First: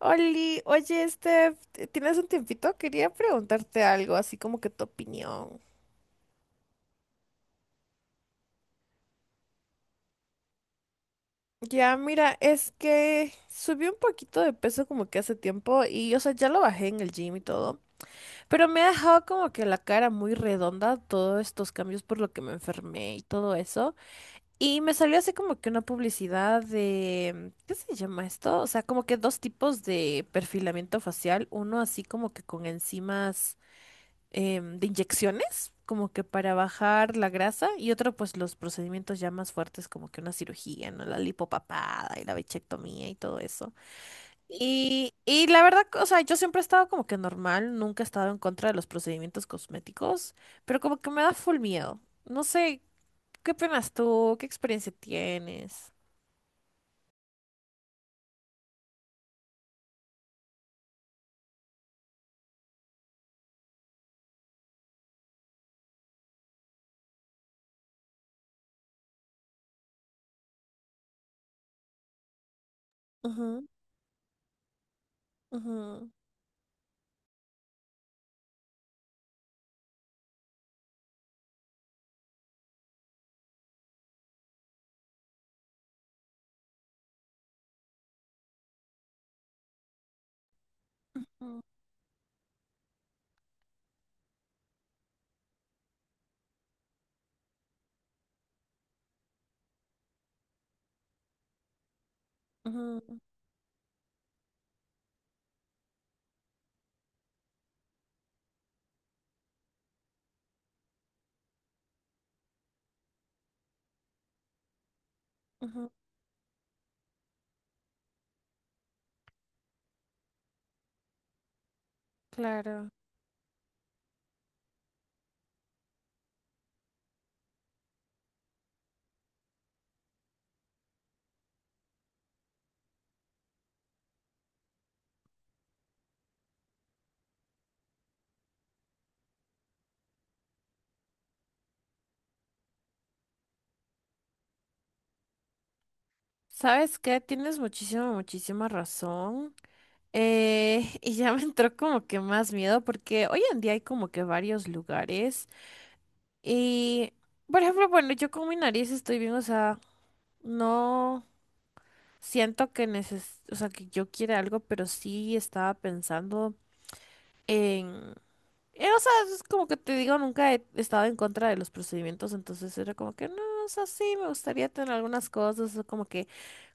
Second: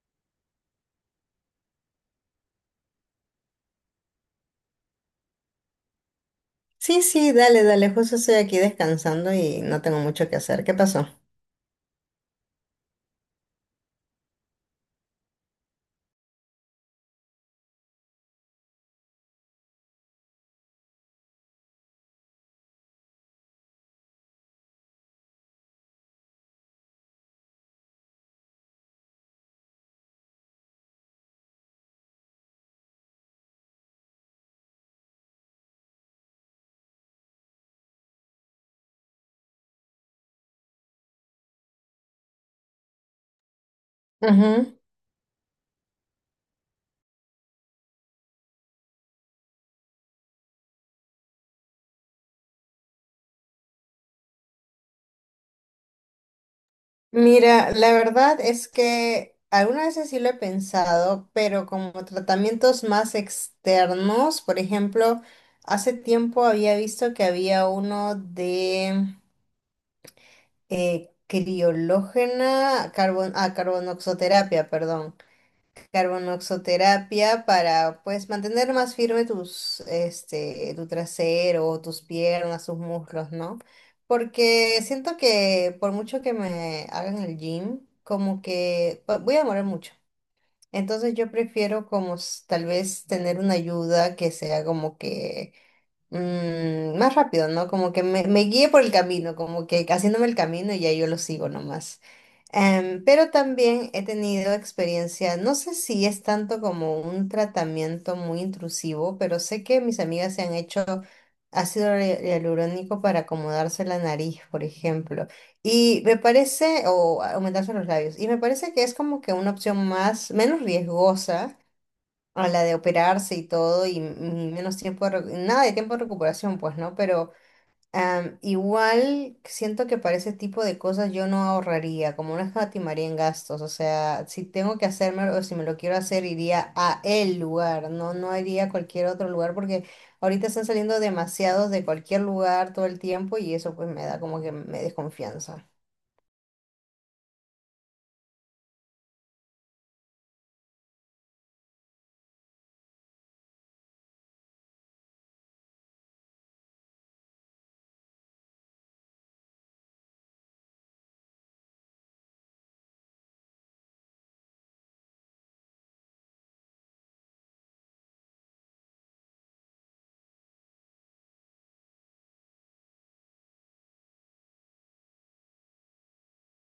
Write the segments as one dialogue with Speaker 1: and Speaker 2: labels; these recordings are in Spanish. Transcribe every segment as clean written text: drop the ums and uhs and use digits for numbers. Speaker 1: Oli, oye, Steph, ¿tienes un tiempito? Quería preguntarte algo, así como que tu opinión.
Speaker 2: Sí, sí, dale, dale, justo estoy aquí descansando y no tengo mucho que hacer. ¿Qué pasó?
Speaker 1: Ya, mira, es que subí un poquito de peso como que hace tiempo y, o sea, ya lo bajé en el gym y todo, pero me ha dejado como que la cara muy redonda, todos estos cambios por lo que me enfermé y todo eso. Y me salió así como que una publicidad de, ¿qué se llama esto? O sea, como que dos tipos de perfilamiento facial, uno así como que con enzimas de inyecciones, como que para bajar la grasa, y otro, pues los procedimientos ya más fuertes, como que una cirugía, ¿no? La lipopapada y la bichectomía y todo eso.
Speaker 2: Ujú.
Speaker 1: Y la verdad, o sea, yo siempre he estado como que normal, nunca he estado en contra de los procedimientos cosméticos, pero como que me da full miedo. No sé, ¿qué opinas tú? ¿Qué experiencia tienes?
Speaker 2: Mira, la verdad es que algunas veces sí lo he pensado, pero como tratamientos más externos, por ejemplo, hace tiempo había visto que había uno de criológena, carbon, ah,
Speaker 1: Ujú,
Speaker 2: carbonoxoterapia, perdón.
Speaker 1: ujú,
Speaker 2: Carbonoxoterapia para pues mantener más firme tus tu trasero, tus piernas, tus muslos, ¿no? Porque siento que por mucho que me hagan el gym, como que voy a demorar mucho. Entonces yo
Speaker 1: ujú,
Speaker 2: prefiero como tal vez tener una ayuda que sea como que más rápido, ¿no? Como que me guíe por el camino, como que haciéndome el camino y ya yo lo sigo nomás.
Speaker 1: ujú,
Speaker 2: Pero también he tenido experiencia, no sé si es tanto como un tratamiento muy intrusivo, pero sé que mis amigas se han hecho ácido hialurónico para acomodarse la nariz, por ejemplo,
Speaker 1: ujú,
Speaker 2: y me parece, o aumentarse los labios, y me parece que es como que una opción más, menos riesgosa a la de
Speaker 1: claro.
Speaker 2: operarse y todo, y menos tiempo de, nada de tiempo de recuperación, pues, ¿no? Pero igual siento que para ese tipo de cosas yo no ahorraría, como no escatimaría en gastos, o sea, si tengo que hacerme o si me lo quiero hacer, iría a el lugar, no iría a cualquier otro lugar, porque ahorita están saliendo demasiados de cualquier lugar todo el tiempo y eso pues me da como que me desconfianza.
Speaker 1: ¿Sabes qué? Tienes muchísima, muchísima razón. Y ya me entró como que más miedo porque hoy en día hay como que varios lugares y, por ejemplo, bueno, yo con mi nariz estoy bien, o sea, no siento que o sea, que yo quiera algo, pero sí estaba pensando o sea, es como que te digo, nunca he estado en contra de los procedimientos, entonces era como que no, o sea, sí, me gustaría tener algunas cosas, o como que,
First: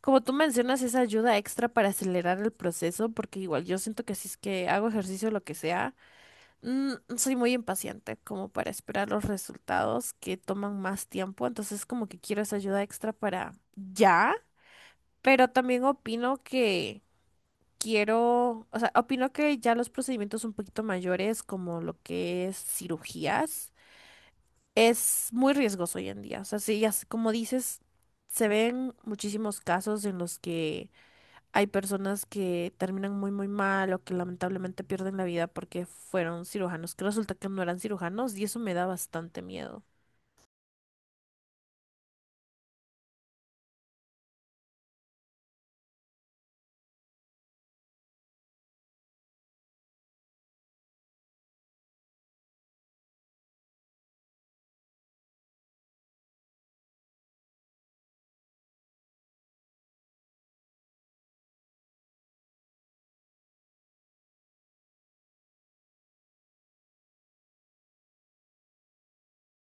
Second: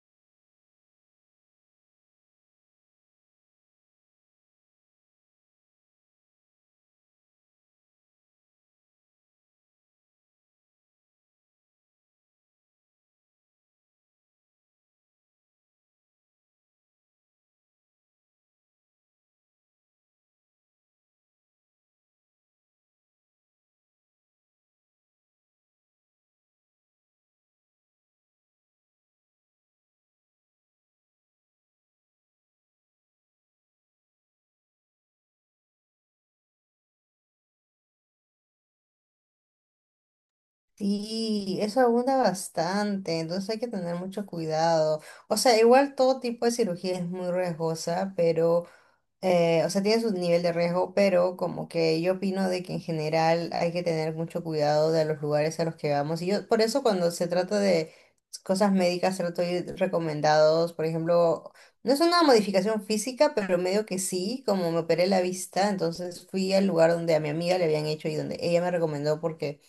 Speaker 1: como tú mencionas, esa ayuda extra para acelerar el proceso, porque igual yo siento que si es que hago ejercicio, lo que sea, soy muy impaciente como para esperar los resultados que toman más tiempo, entonces como que quiero esa ayuda extra para ya, pero también opino que quiero, o sea, opino que ya los procedimientos un poquito mayores, como lo que es cirugías, es muy riesgoso hoy en día. O sea, sí, ya, como dices, se ven muchísimos casos en los que hay personas que terminan muy, muy mal o que lamentablemente pierden la vida porque fueron cirujanos, que resulta que no eran cirujanos y eso me da bastante miedo.
Speaker 2: Sí, eso abunda bastante, entonces hay que tener mucho cuidado. O sea, igual todo tipo de cirugía es muy riesgosa, pero, o sea, tiene su nivel de riesgo, pero como que yo opino de que en general hay que tener mucho cuidado de los lugares a los que vamos. Y yo, por eso cuando se trata de cosas médicas, trato de ir recomendados, por ejemplo, no es una modificación física, pero medio que sí, como me operé la vista, entonces fui al lugar donde a mi amiga le habían hecho y donde ella me recomendó porque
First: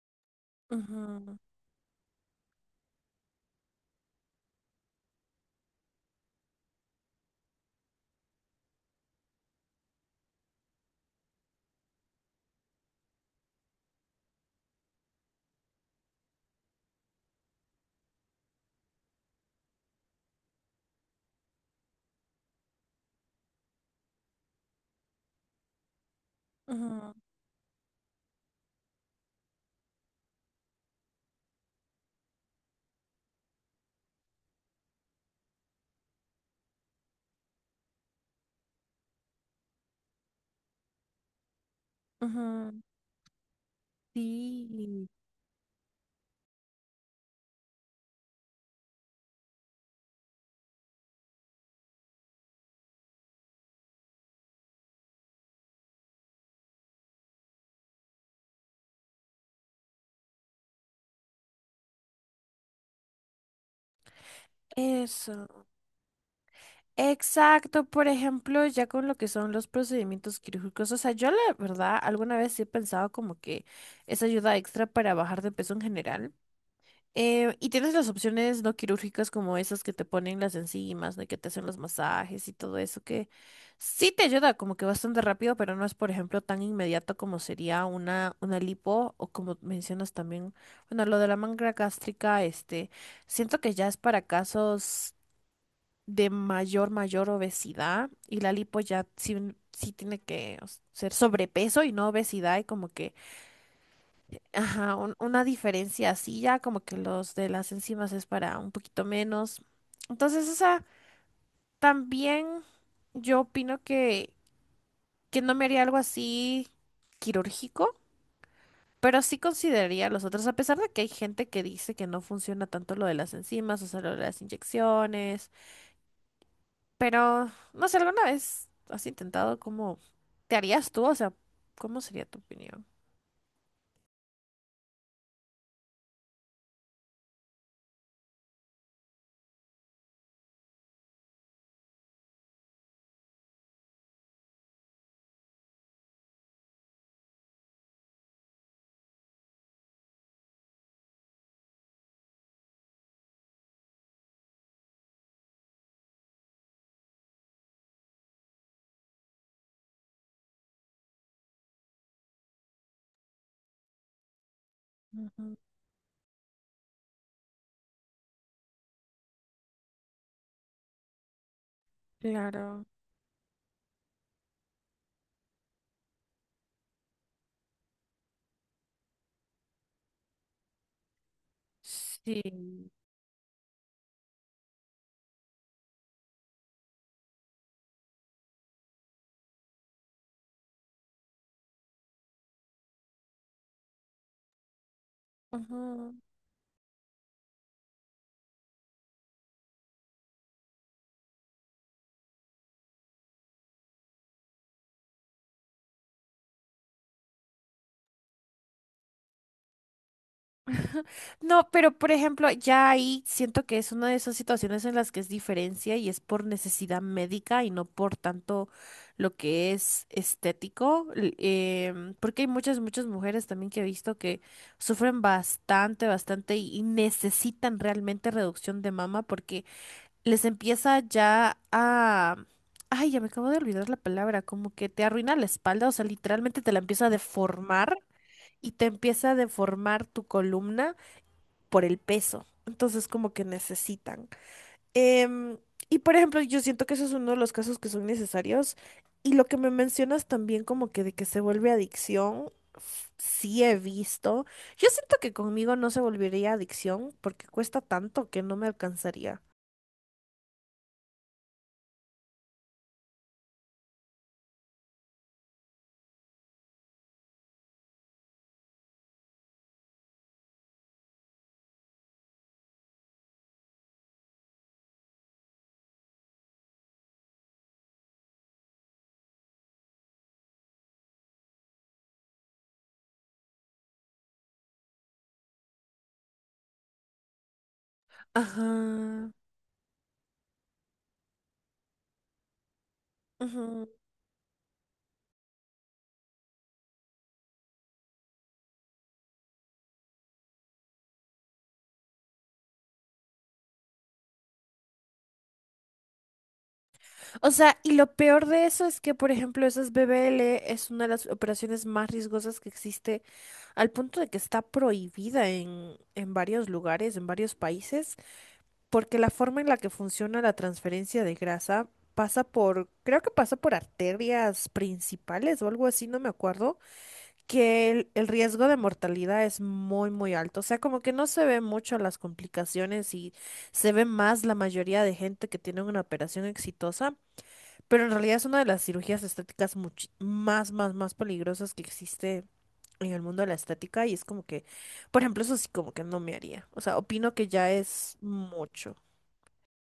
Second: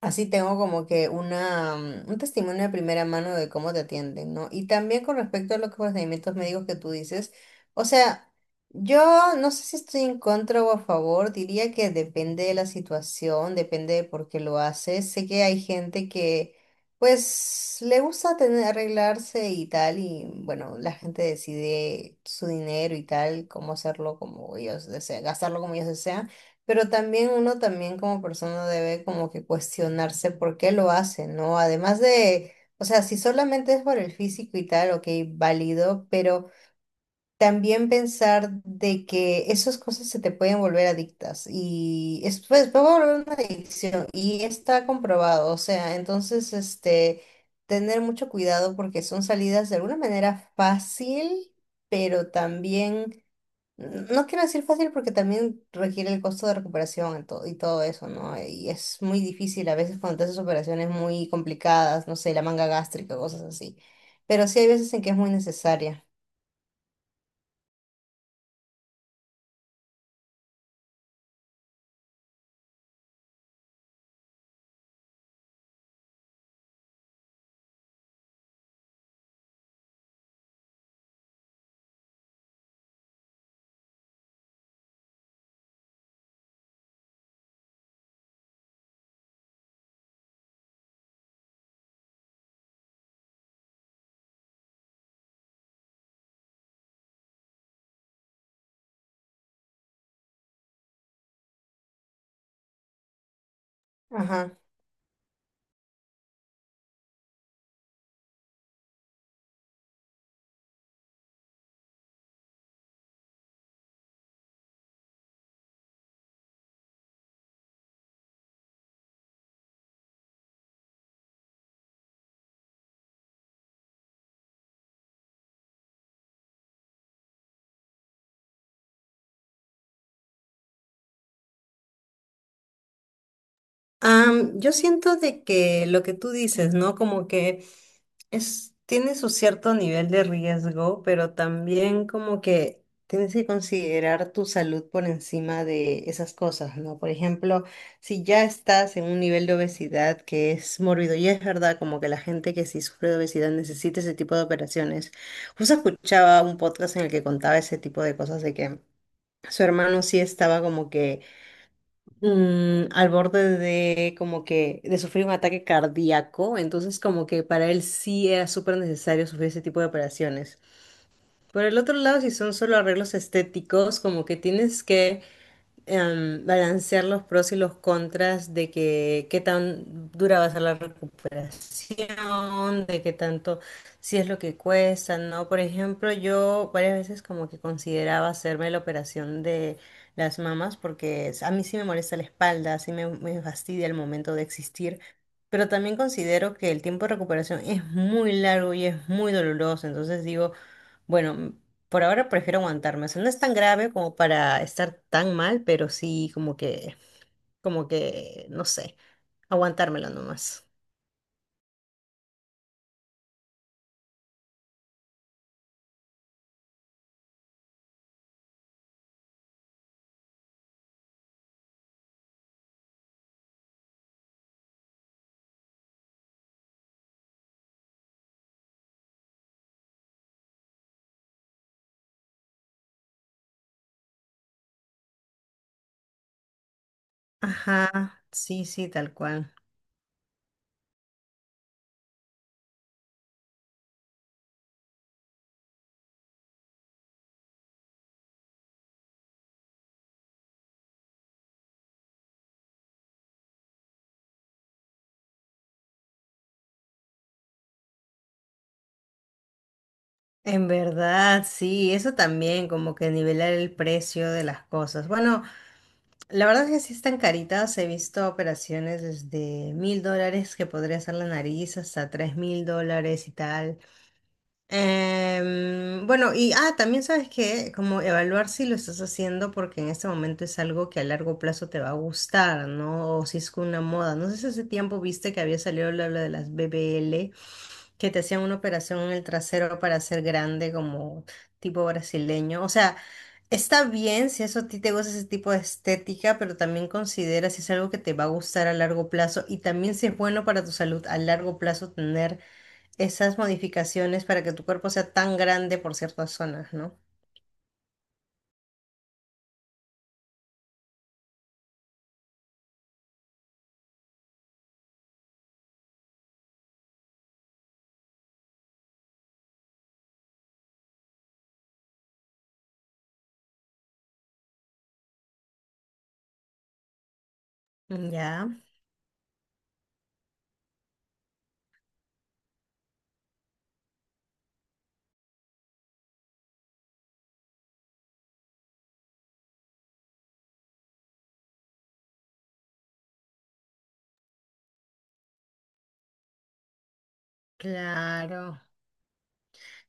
Speaker 2: así tengo como que
Speaker 1: Ujú,
Speaker 2: una, un testimonio de primera mano de cómo te atienden, ¿no? Y también con respecto a los procedimientos médicos que tú dices, o sea, yo no sé si estoy en contra o a favor, diría que depende de la situación, depende de por qué lo haces. Sé que hay gente que, pues, le gusta tener, arreglarse y tal, y bueno, la gente decide su dinero y tal, cómo hacerlo como ellos desean, gastarlo como ellos desean. Pero
Speaker 1: ujú,
Speaker 2: también uno también como persona debe como que cuestionarse por qué lo hace, ¿no? Además de, o sea, si solamente es por el físico y tal, ok, válido, pero también pensar de que esas cosas se te pueden volver adictas y es, pues,
Speaker 1: ujú.
Speaker 2: puede volver una adicción y está
Speaker 1: Sí,
Speaker 2: comprobado, o sea, entonces, tener mucho cuidado porque son salidas de alguna manera fácil, pero también no quiero decir fácil porque también requiere el costo de recuperación y todo eso, ¿no? Y es muy difícil a veces cuando te haces operaciones muy complicadas, no sé, la manga gástrica, cosas así. Pero sí hay veces en que es muy
Speaker 1: eso.
Speaker 2: necesaria.
Speaker 1: Exacto, por ejemplo, ya con lo que son los procedimientos quirúrgicos, o sea, yo la verdad alguna vez sí he pensado como que es ayuda extra para bajar de peso en general. Y tienes las opciones no quirúrgicas como esas que te ponen las enzimas, de que te hacen los masajes y todo eso, que sí te ayuda como que bastante rápido, pero no es, por ejemplo, tan inmediato como sería una lipo o como mencionas también, bueno, lo de la manga gástrica, este, siento que ya es para casos de mayor, mayor obesidad y la lipo ya sí, sí tiene que o ser sobrepeso y no obesidad y como que,
Speaker 2: Ajá.
Speaker 1: ajá, una diferencia así ya, como que los de las enzimas es para un poquito menos. Entonces, esa también yo opino que no me haría algo así quirúrgico. Pero sí consideraría los otros, a pesar de que hay gente que dice que no funciona tanto lo de las enzimas, o sea, lo de las inyecciones. Pero, no sé, ¿alguna vez has intentado cómo te harías tú? O sea, ¿cómo sería tu opinión?
Speaker 2: Yo siento de que lo que tú dices, ¿no? Como que es, tiene su cierto nivel de riesgo, pero también como que tienes que considerar tu salud por encima de esas cosas, ¿no? Por ejemplo, si ya estás en un nivel de obesidad que es mórbido, y es verdad como que la gente que sí sufre de obesidad necesita ese tipo de operaciones. Justo escuchaba un podcast en el que contaba ese tipo de cosas de que su hermano sí estaba como que al borde de como que de sufrir un
Speaker 1: Ujú,
Speaker 2: ataque cardíaco, entonces como que para él sí era súper necesario sufrir ese tipo de operaciones. Por el otro lado, si son solo
Speaker 1: claro,
Speaker 2: arreglos estéticos, como que tienes que balancear los pros y los contras de que qué tan dura va a ser la
Speaker 1: sí.
Speaker 2: recuperación, de qué tanto, si es lo que cuesta, ¿no? Por ejemplo, yo varias veces como que consideraba hacerme la operación de las mamas porque a mí sí me molesta la espalda, sí me fastidia el momento de existir. Pero también
Speaker 1: Ujú.
Speaker 2: considero que el tiempo de recuperación es muy largo y es muy doloroso. Entonces digo, bueno, por ahora prefiero aguantarme. O sea, no es tan grave como para estar tan mal, pero sí no sé, aguantármelo nomás.
Speaker 1: No, pero por ejemplo, ya ahí siento que es una de esas situaciones en las que es diferencia y es por necesidad médica y no por tanto lo que es estético, porque hay muchas, muchas mujeres también que he visto que sufren bastante, bastante y necesitan realmente reducción de mama porque les empieza ya a... Ay, ya me acabo de olvidar la palabra, como que te arruina la espalda, o sea, literalmente te la empieza a deformar
Speaker 2: Ajá, sí,
Speaker 1: y te
Speaker 2: sí, tal
Speaker 1: empieza a
Speaker 2: cual.
Speaker 1: deformar tu columna por el peso. Entonces, como que necesitan. Em, y por ejemplo, yo siento que eso es uno de los casos que son necesarios. Y lo que me mencionas también como que de que se vuelve adicción, sí he visto. Yo siento que conmigo no se volvería adicción porque cuesta tanto que no me alcanzaría.
Speaker 2: En verdad, sí, eso también, como que nivelar el precio de las cosas. Bueno, la verdad es que sí están caritas. He visto operaciones desde mil dólares que podría ser la nariz hasta tres mil dólares y tal. Bueno, también sabes que como evaluar si lo estás haciendo porque en este momento es algo que a largo plazo te va a gustar, ¿no? O si es una moda. No sé si hace tiempo viste que había salido la habla de las BBL, que te hacían una operación en el
Speaker 1: Ajá.
Speaker 2: trasero para ser grande como tipo brasileño. O sea, está
Speaker 1: Ujú.
Speaker 2: bien si eso a ti te gusta ese tipo de estética, pero también considera si es algo que te va a gustar a largo plazo y también si es bueno para tu salud a largo plazo tener esas modificaciones para que tu cuerpo sea tan grande por ciertas zonas, ¿no?
Speaker 1: O sea, y lo peor de eso es que, por ejemplo, esas BBL es una de las operaciones más riesgosas que existe, al punto de que está prohibida en varios lugares, en varios países, porque la forma en la que funciona la transferencia de grasa pasa por, creo que pasa por arterias principales o algo así, no me acuerdo, que el
Speaker 2: Ya,
Speaker 1: riesgo de mortalidad es muy, muy alto. O sea, como que no se ven mucho las complicaciones y se ve más la mayoría de gente que tiene una operación exitosa. Pero en realidad es una de las cirugías estéticas más, más, más peligrosas que existe en el mundo de la estética y es como que, por ejemplo, eso sí como que no me haría. O sea, opino que ya es
Speaker 2: claro.
Speaker 1: mucho.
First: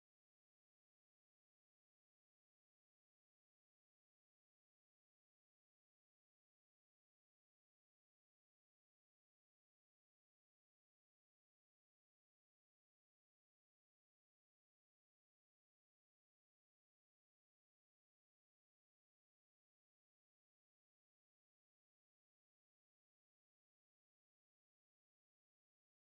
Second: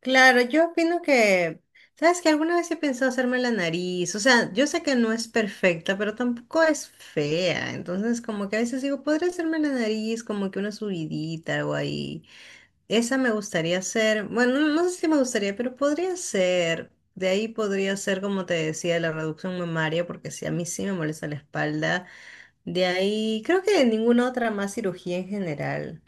Speaker 2: Claro, yo opino que, ¿Sabes que alguna vez he pensado hacerme la nariz? O sea, yo sé que no es perfecta, pero tampoco es fea, entonces como que a veces digo, podría hacerme la nariz como que una subidita, algo ahí. Esa me gustaría hacer, bueno, no sé si me gustaría, pero podría ser. De ahí podría ser, como te decía, la reducción mamaria, porque si a mí sí me molesta la espalda. De ahí, creo que ninguna otra más cirugía en general.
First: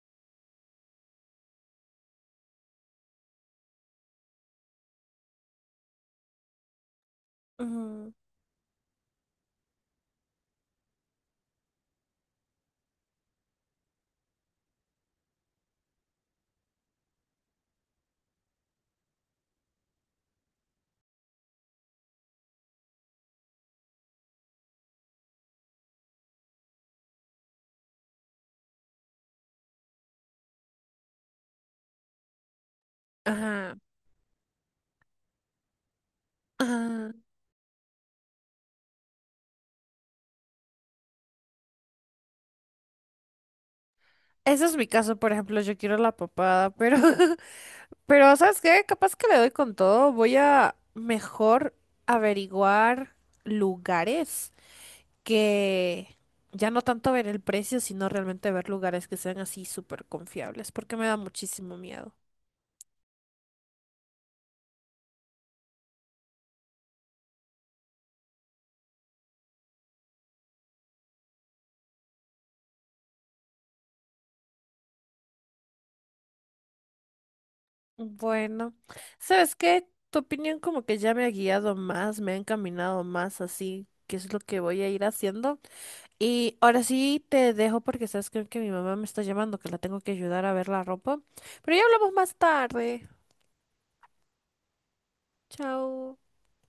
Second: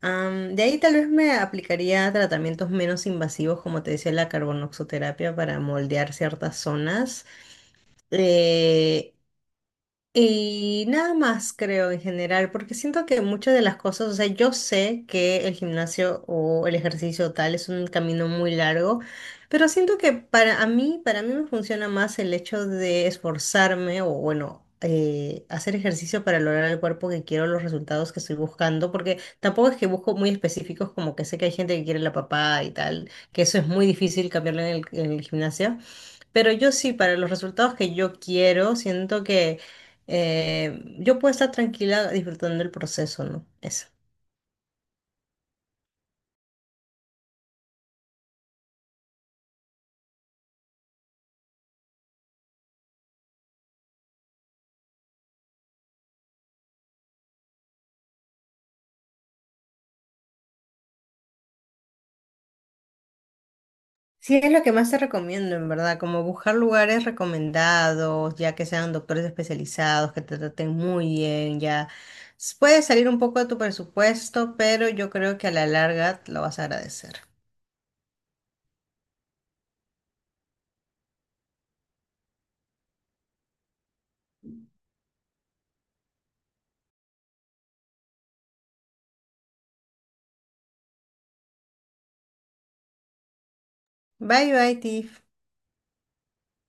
Speaker 2: De ahí tal vez me aplicaría tratamientos menos invasivos, como te decía, la carbonoxoterapia para moldear ciertas zonas.
Speaker 1: Ujú.
Speaker 2: Eh, y nada más creo en general, porque siento que muchas de las cosas, o sea, yo sé que el gimnasio o el ejercicio tal es un camino muy largo, pero siento que para a mí, para mí me funciona más el hecho de esforzarme o bueno, hacer ejercicio para lograr el cuerpo que quiero, los resultados que estoy buscando, porque tampoco es que busco muy específicos como que sé que hay gente que quiere la papá y tal, que eso es
Speaker 1: Ajá.
Speaker 2: muy difícil cambiarlo en en el gimnasio. Pero yo sí,
Speaker 1: Ajá.
Speaker 2: para los resultados que yo quiero, siento que yo puedo estar tranquila disfrutando el proceso, ¿no? Eso.
Speaker 1: Ese es mi caso, por ejemplo, yo quiero la papada, pero, pero ¿sabes qué? Capaz que le doy con todo. Voy a mejor averiguar lugares que ya no tanto ver el precio, sino realmente ver lugares que sean así súper confiables, porque me da muchísimo miedo.
Speaker 2: Sí, es lo que más te recomiendo, en verdad, como buscar lugares recomendados, ya que sean doctores especializados, que te traten muy bien, ya. Puede salir un poco de tu presupuesto, pero yo creo que a la larga lo vas a agradecer.
Speaker 1: Bueno, ¿sabes qué? Tu opinión como que ya me ha guiado más, me ha encaminado más así, que es lo que voy a ir haciendo. Y ahora sí te dejo porque sabes que mi mamá me está llamando, que la tengo que ayudar a ver la ropa. Pero ya hablamos más tarde.
Speaker 2: Bye, bye, Tiff.
Speaker 1: Chao.